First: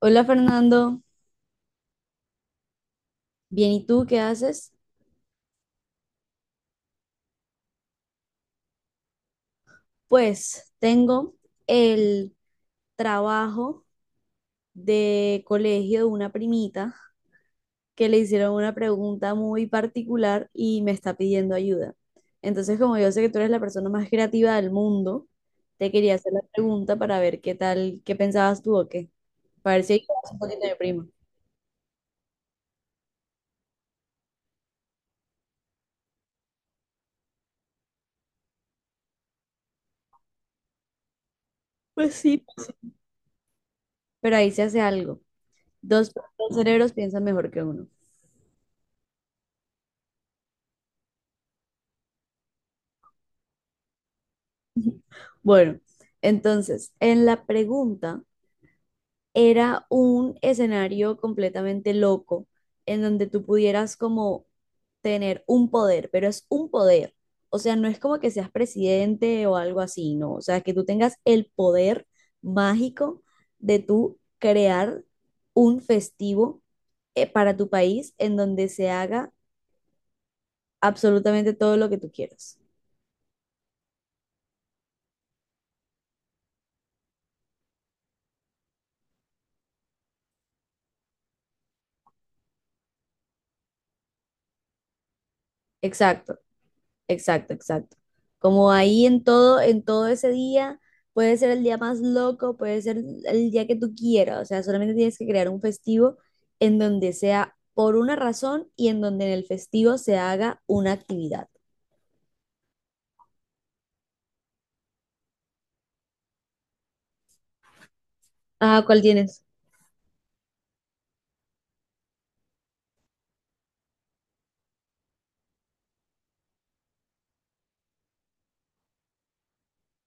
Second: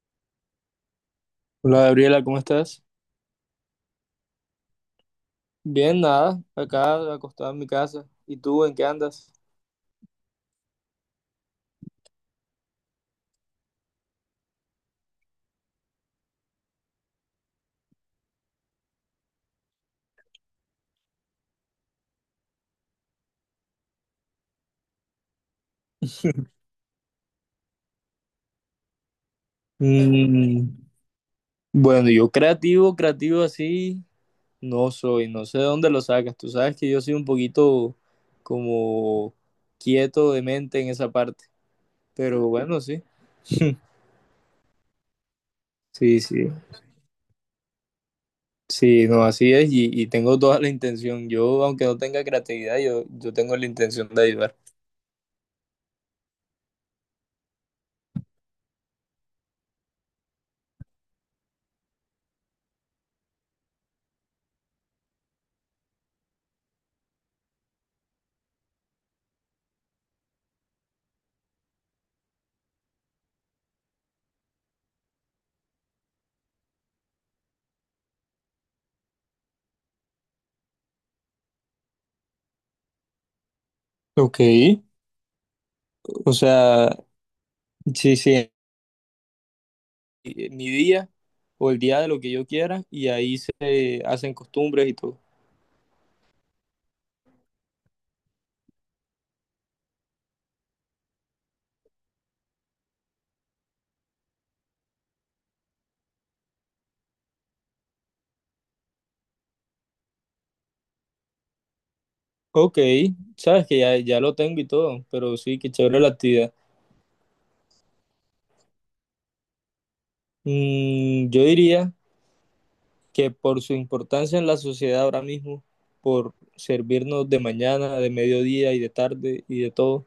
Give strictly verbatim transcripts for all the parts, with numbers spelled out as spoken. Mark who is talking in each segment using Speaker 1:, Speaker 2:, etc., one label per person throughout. Speaker 1: Hola Fernando,
Speaker 2: Hola Gabriela, ¿cómo estás?
Speaker 1: bien, ¿y tú qué haces?
Speaker 2: Bien, nada, acá acostado en mi casa. ¿Y tú en qué andas?
Speaker 1: Pues tengo el trabajo de colegio de una primita que le hicieron una pregunta muy particular y me está pidiendo ayuda. Entonces, como yo sé que tú eres la persona más creativa del mundo, te quería hacer la pregunta para ver qué tal, qué pensabas tú o qué, para ver si ayudabas un poquito
Speaker 2: Mm,
Speaker 1: de prima.
Speaker 2: bueno, yo creativo, creativo así, no soy, no sé de dónde lo sacas. Tú sabes que yo soy un poquito como quieto de mente en esa parte,
Speaker 1: Pues sí.
Speaker 2: pero bueno, sí.
Speaker 1: Pero ahí se hace algo. Dos,
Speaker 2: Sí, sí,
Speaker 1: dos cerebros piensan mejor que uno.
Speaker 2: sí, no, así es y, y tengo toda la intención. Yo, aunque no tenga creatividad, yo, yo tengo la intención de ayudar.
Speaker 1: Bueno, entonces, en la pregunta era un escenario completamente loco en donde tú pudieras como tener un poder, pero es un poder. O sea, no es como que seas presidente o algo así, no. O sea, que tú tengas el poder mágico de tú crear un festivo eh, para tu país en donde se haga absolutamente todo lo que tú quieras.
Speaker 2: Ok, o sea, sí, sí, mi día o el día de lo que yo quiera, y ahí se hacen costumbres y todo.
Speaker 1: Exacto. Exacto, exacto. Como ahí en todo, en todo ese día, puede ser el día más loco, puede ser el día que tú quieras, o sea, solamente tienes que crear un festivo en donde sea por una razón y en donde en el festivo se haga una actividad.
Speaker 2: Ok, sabes que ya, ya lo tengo y todo, pero sí, qué chévere la actividad.
Speaker 1: Ah, ¿cuál tienes?
Speaker 2: Mm, yo diría que por su importancia en la sociedad ahora mismo, por servirnos de mañana, de mediodía y de tarde y de todo,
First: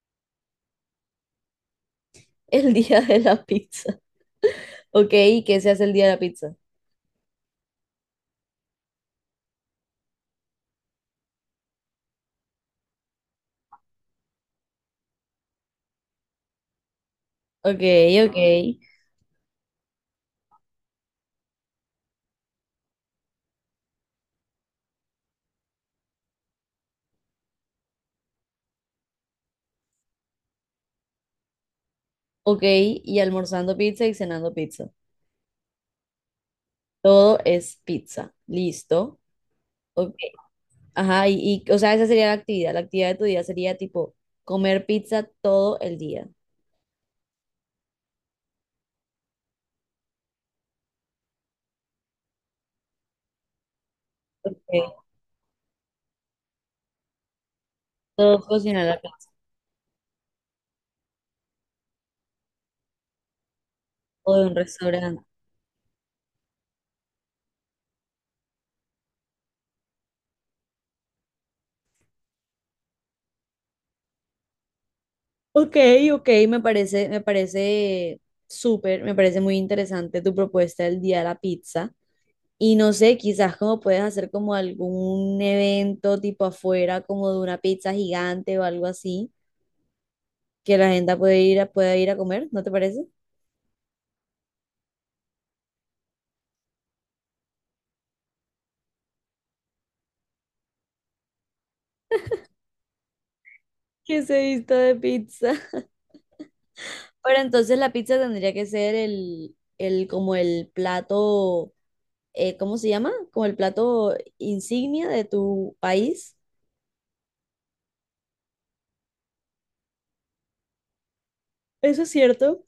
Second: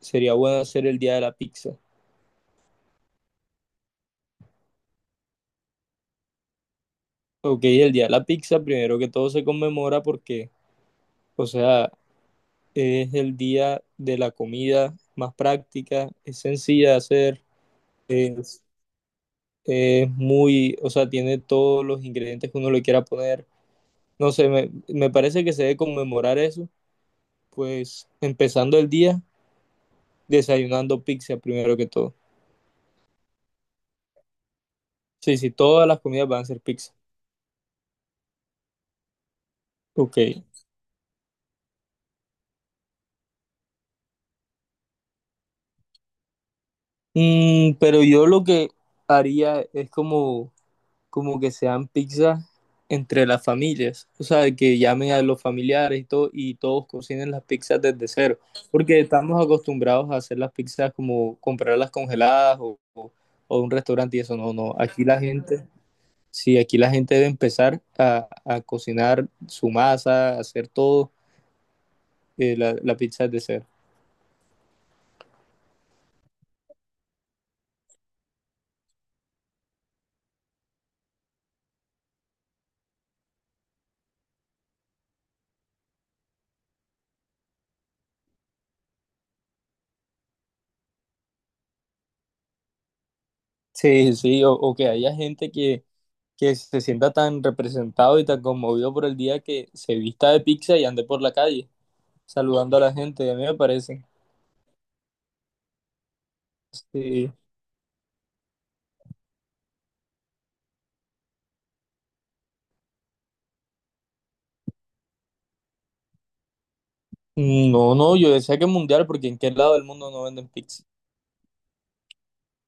Speaker 2: sería bueno hacer el día de la pizza.
Speaker 1: El día de la pizza. Ok, ¿y qué se hace el día de la pizza?
Speaker 2: Ok, el día de la pizza primero que todo se conmemora porque, o sea, es el día de la comida más práctica, es sencilla de hacer,
Speaker 1: Ok, ok,
Speaker 2: es muy, o sea, tiene todos los ingredientes que uno le quiera poner. No sé, me, me parece que se debe conmemorar eso, pues empezando el día desayunando pizza primero que todo.
Speaker 1: ok, y almorzando pizza y cenando pizza.
Speaker 2: Sí, sí, todas las comidas van a ser pizza.
Speaker 1: Todo es pizza. Listo. Ok,
Speaker 2: Ok.
Speaker 1: ajá, y, y, o sea, esa sería la actividad. La actividad de tu día sería tipo comer pizza todo el día.
Speaker 2: Mm, pero yo lo que haría es como como que sean pizzas entre las familias, o sea, que
Speaker 1: Ok.
Speaker 2: llamen a los familiares y todo, y todos cocinen las pizzas desde cero,
Speaker 1: Todo cocinar
Speaker 2: porque
Speaker 1: la pizza
Speaker 2: estamos acostumbrados a hacer las pizzas como comprarlas congeladas o, o, o de un restaurante y
Speaker 1: o
Speaker 2: eso,
Speaker 1: de
Speaker 2: no,
Speaker 1: un
Speaker 2: no, aquí la
Speaker 1: restaurante.
Speaker 2: gente, sí, aquí la gente debe empezar a, a cocinar su masa, hacer todo, eh, la, la pizza desde cero.
Speaker 1: Ok, ok, me parece, me parece súper, me parece muy interesante tu propuesta del día de la pizza. Y no sé, quizás como puedes hacer como algún evento tipo afuera, como de una pizza gigante o algo así, que la gente puede ir a, pueda ir a comer, ¿no te parece?
Speaker 2: Sí, sí, o, o que haya gente que, que se sienta tan representado y tan conmovido por el día que se vista de pizza y ande por la calle, saludando a la gente, a mí me parece.
Speaker 1: Que se vista de pizza.
Speaker 2: Sí.
Speaker 1: Pero entonces la pizza tendría que ser el, el como el plato, eh, ¿cómo se llama? Como el plato insignia de tu país.
Speaker 2: No, no, yo decía que mundial porque en qué lado del mundo no venden pizza.
Speaker 1: Eso es cierto.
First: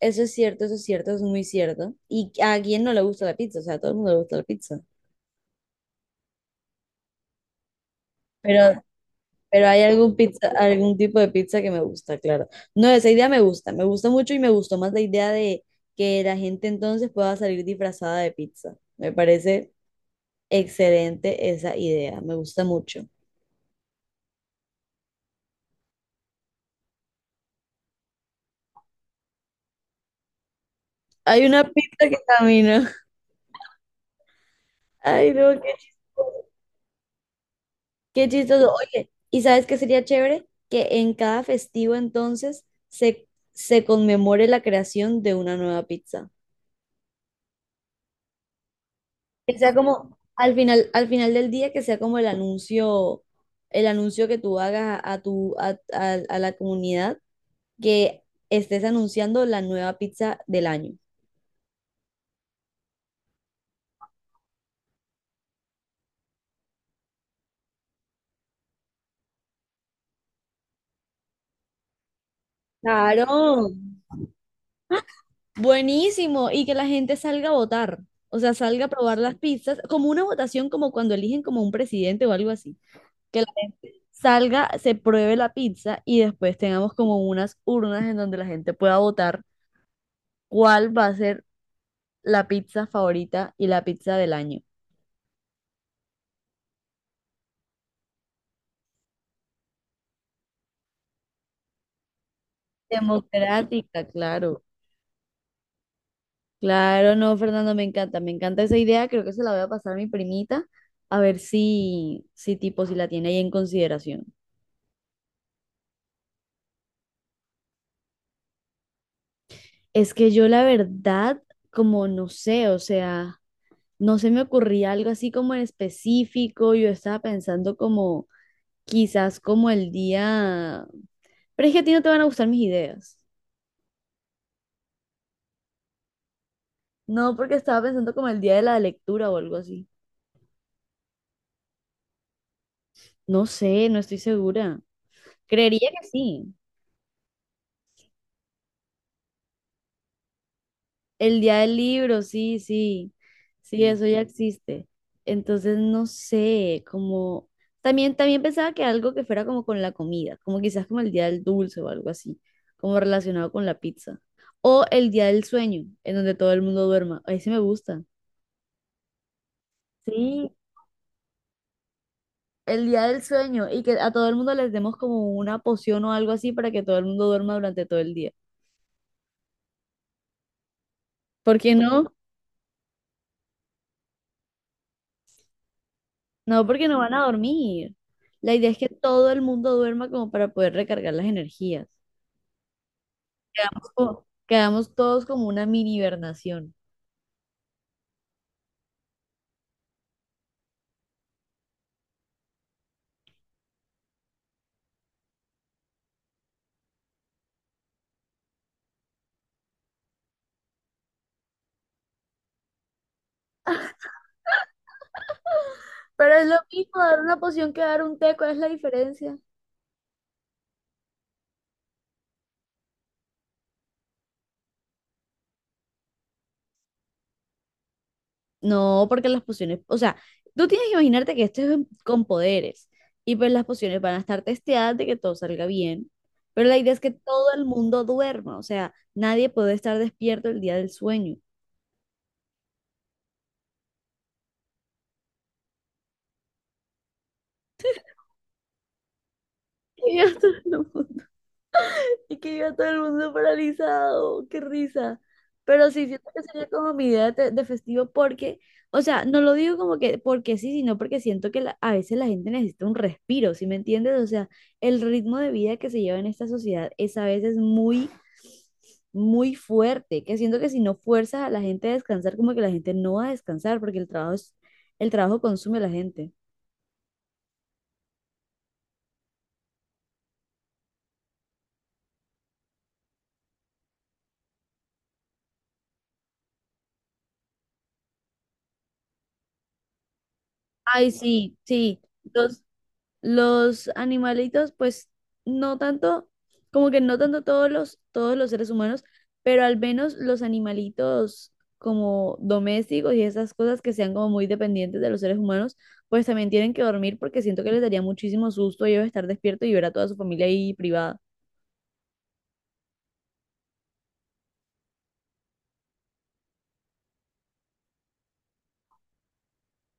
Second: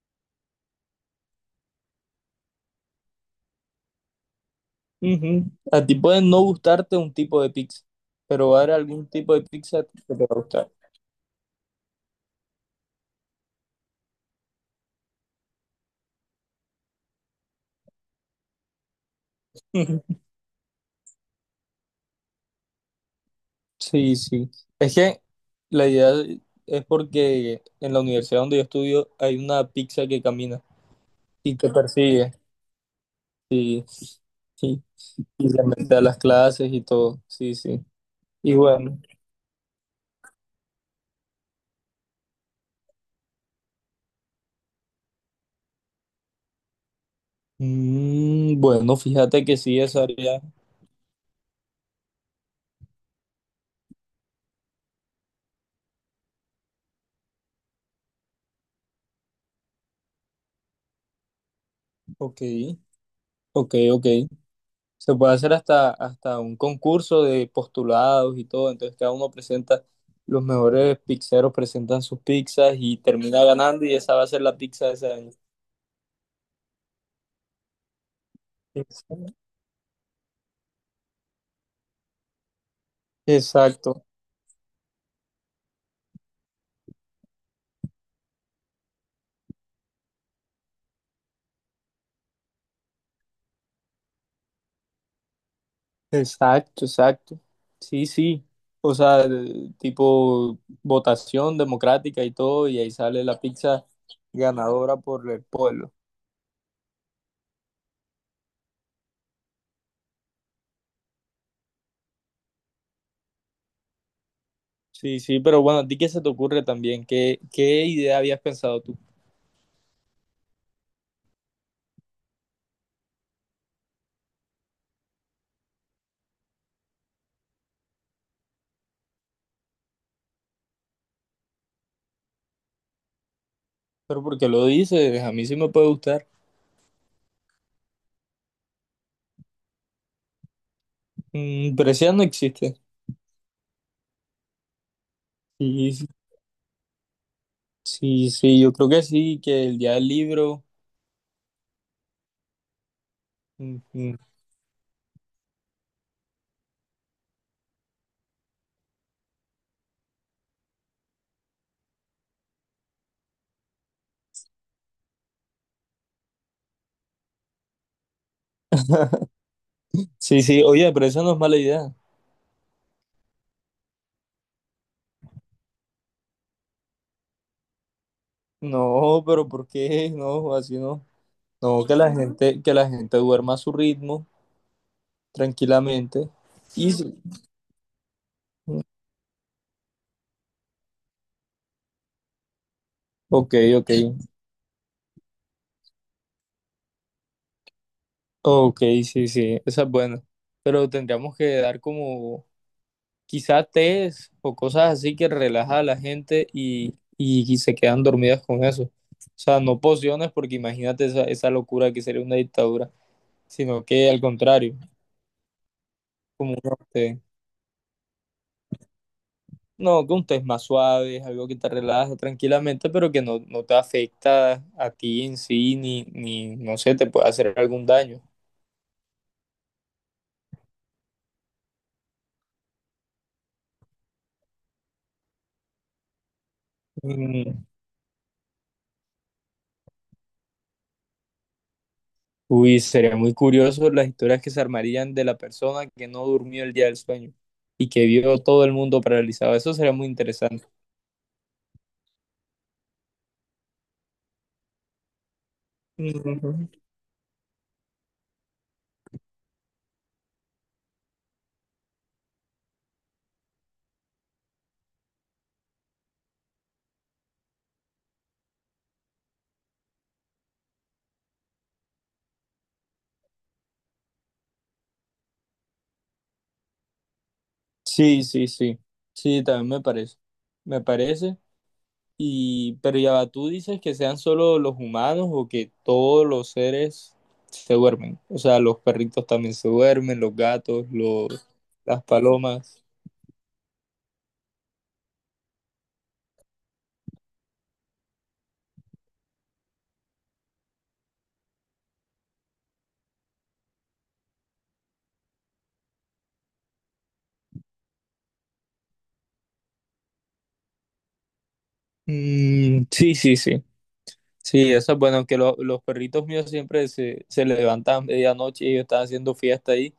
Speaker 1: Eso es cierto, eso es cierto, eso es muy cierto. ¿Y a quién no le gusta la pizza? O sea, a todo el mundo le gusta la pizza.
Speaker 2: Ujú. A ti puede no gustarte un tipo de pizza, pero va a haber
Speaker 1: Pero,
Speaker 2: algún tipo de
Speaker 1: pero hay
Speaker 2: pizza que te
Speaker 1: algún
Speaker 2: va a
Speaker 1: pizza,
Speaker 2: gustar.
Speaker 1: algún tipo de pizza que me gusta, claro. No, esa idea me gusta, me gusta mucho y me gustó más la idea de que la gente entonces pueda salir disfrazada de pizza. Me parece
Speaker 2: Ujú.
Speaker 1: excelente esa idea, me gusta mucho.
Speaker 2: Sí, sí. Es que la idea es porque en la universidad donde yo estudio hay una pizza que camina
Speaker 1: Hay
Speaker 2: y
Speaker 1: una
Speaker 2: te
Speaker 1: pista que
Speaker 2: persigue.
Speaker 1: camina.
Speaker 2: Sí, sí.
Speaker 1: Ay,
Speaker 2: Y
Speaker 1: no,
Speaker 2: se
Speaker 1: qué
Speaker 2: mete a las
Speaker 1: chistoso.
Speaker 2: clases y todo. Sí, sí.
Speaker 1: Qué
Speaker 2: Y
Speaker 1: chistoso.
Speaker 2: bueno.
Speaker 1: Oye, ¿y sabes qué sería chévere? Que en cada festivo entonces se, se conmemore la creación de una nueva pizza.
Speaker 2: Mm, bueno, fíjate que
Speaker 1: Que sea
Speaker 2: sí, esa
Speaker 1: como
Speaker 2: área.
Speaker 1: al final, al final del día, que sea como el anuncio, el anuncio que tú hagas a, a tu, a, a- a la comunidad, que estés anunciando la nueva pizza del año.
Speaker 2: Ok, ok, ok. Se puede hacer hasta, hasta un concurso de postulados y todo. Entonces cada uno presenta, los mejores pizzeros presentan sus pizzas y termina
Speaker 1: Claro.
Speaker 2: ganando y esa va a ser la pizza de ese año.
Speaker 1: Buenísimo, y que la gente salga a votar, o sea, salga a probar
Speaker 2: Exacto,
Speaker 1: las pizzas, como una votación como cuando eligen como un presidente o algo así, que la gente
Speaker 2: exacto,
Speaker 1: salga, se pruebe la pizza y después tengamos como unas urnas en donde la gente pueda votar cuál va a ser la pizza favorita y la pizza del año.
Speaker 2: exacto, exacto. Sí, sí. O sea, el tipo votación democrática y todo, y ahí sale la pizza
Speaker 1: Democrática, claro.
Speaker 2: ganadora por el pueblo.
Speaker 1: Claro, no, Fernando, me encanta, me encanta esa idea, creo que se la voy a pasar a mi primita, a ver si, si tipo, si la tiene ahí en consideración.
Speaker 2: Sí, sí, pero bueno, ¿a ti qué se te ocurre también? ¿Qué, qué idea habías pensado tú?
Speaker 1: Es que yo la verdad, como no sé, o sea, no se me ocurría algo así como en específico, yo estaba pensando como quizás como el día, pero es que a ti no te van a gustar mis ideas.
Speaker 2: Pero porque lo dices, a mí sí me puede gustar.
Speaker 1: No, porque estaba pensando como el día de la lectura o algo así.
Speaker 2: Mm, pero ese ya no existe.
Speaker 1: No sé, no estoy segura. Creería
Speaker 2: Sí, sí,
Speaker 1: que sí.
Speaker 2: sí, sí, yo creo que sí, que el día del libro.
Speaker 1: El día del libro, sí, sí, sí,
Speaker 2: Mm,
Speaker 1: sí, eso
Speaker 2: mm.
Speaker 1: ya existe. Entonces, no sé, como también, también pensaba que algo que fuera como con la comida, como quizás como el día del dulce o algo así, como relacionado con la pizza. O el día del sueño, en donde todo el mundo duerma. Ahí sí me gusta.
Speaker 2: Sí,
Speaker 1: Sí,
Speaker 2: sí, oye, pero esa no es mala idea.
Speaker 1: el día del sueño y que a todo el mundo les demos como una poción o algo así para que todo el mundo duerma durante todo el día.
Speaker 2: No, pero ¿por qué? No, así no.
Speaker 1: ¿Por qué
Speaker 2: No, que la
Speaker 1: no?
Speaker 2: gente, que la gente duerma a su ritmo, tranquilamente.
Speaker 1: No, porque
Speaker 2: Y
Speaker 1: no van
Speaker 2: sí.
Speaker 1: a dormir. La idea es que todo el mundo duerma como para poder recargar las energías.
Speaker 2: Ok,
Speaker 1: Quedamos,
Speaker 2: ok.
Speaker 1: como- quedamos todos como una mini hibernación.
Speaker 2: Ok, sí, sí, esa es buena. Pero tendríamos que dar como quizás tés o cosas así que relaja a la gente y, y, y se quedan dormidas con eso. O sea, no pociones porque imagínate esa, esa locura que sería una dictadura, sino que al contrario,
Speaker 1: Pero es
Speaker 2: como
Speaker 1: lo
Speaker 2: un
Speaker 1: mismo dar
Speaker 2: té.
Speaker 1: una poción que dar un té, ¿cuál es la diferencia?
Speaker 2: No, que un té más suave, es algo que te relaja tranquilamente, pero que no, no te afecta a ti en sí, ni, ni no sé, te puede hacer algún daño.
Speaker 1: No, porque las pociones, o sea, tú tienes que imaginarte que esto es en- con poderes y pues las pociones van a estar testeadas de que todo salga bien, pero la idea es que todo el
Speaker 2: Mm,
Speaker 1: mundo duerma, o sea, nadie puede estar despierto el día del sueño.
Speaker 2: uy, sería muy curioso las historias que se armarían de la persona que no durmió el día del sueño y que vio todo el mundo paralizado. Eso sería muy
Speaker 1: Y ya está,
Speaker 2: interesante.
Speaker 1: no. Y que iba todo el mundo paralizado, qué risa. Pero sí, siento que
Speaker 2: Ujú.
Speaker 1: sería como mi idea de, de festivo porque, o sea, no lo digo como que porque sí, sino porque siento que la- a veces la gente necesita un respiro, ¿sí me entiendes? O sea, el ritmo de vida que se lleva en esta sociedad es a veces muy, muy fuerte, que siento que si no fuerzas a la gente a descansar, como que la gente no va a descansar porque el trabajo es, el trabajo consume a la gente.
Speaker 2: Sí, sí, sí. Sí, también me parece. Me parece. Y, pero ya va, tú dices que sean solo los humanos o que todos los seres se duermen. O sea, los perritos también se duermen, los gatos,
Speaker 1: Ay,
Speaker 2: los,
Speaker 1: sí, sí,
Speaker 2: las
Speaker 1: entonces.
Speaker 2: palomas.
Speaker 1: Los animalitos, pues no tanto, como que no tanto todos los, todos los seres humanos, pero al menos los animalitos como domésticos y esas cosas que sean como muy dependientes de los seres humanos, pues también tienen que dormir porque siento que les daría muchísimo susto a ellos estar despiertos y ver a toda su familia ahí privada.
Speaker 2: Mm, sí, sí, sí. Sí, eso es bueno, aunque lo- los perritos míos siempre se, se levantan a medianoche y ellos estaban haciendo fiesta ahí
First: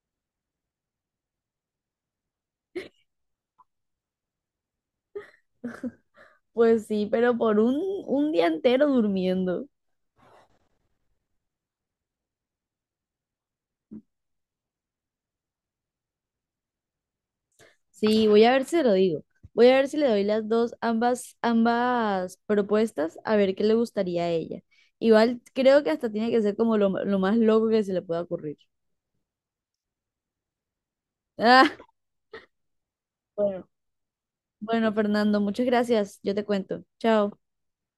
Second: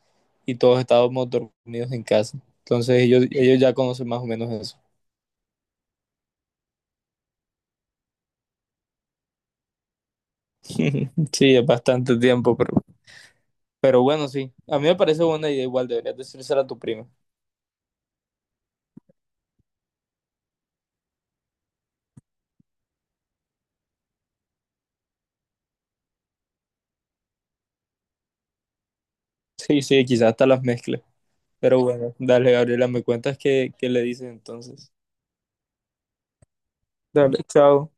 Speaker 2: y todos estábamos dormidos en casa. Entonces ellos, ellos ya conocen más o menos eso.
Speaker 1: Pues sí, pero por un, un día entero durmiendo.
Speaker 2: Sí, es bastante tiempo, pero, pero bueno, sí. A mí me parece buena idea igual, deberías decírsela a tu prima.
Speaker 1: Sí, voy a ver si se lo digo. Voy a ver si le doy las dos, ambas, ambas propuestas, a ver qué le gustaría a ella. Igual creo que hasta tiene que ser como lo, lo más loco que se le pueda ocurrir.
Speaker 2: Sí, sí, quizás hasta las mezclas.
Speaker 1: Ah,
Speaker 2: Pero bueno, dale, Gabriela, me cuentas
Speaker 1: bueno,
Speaker 2: qué, qué le dices entonces.
Speaker 1: bueno, Fernando, muchas gracias. Yo te cuento. Chao.
Speaker 2: Dale, chao.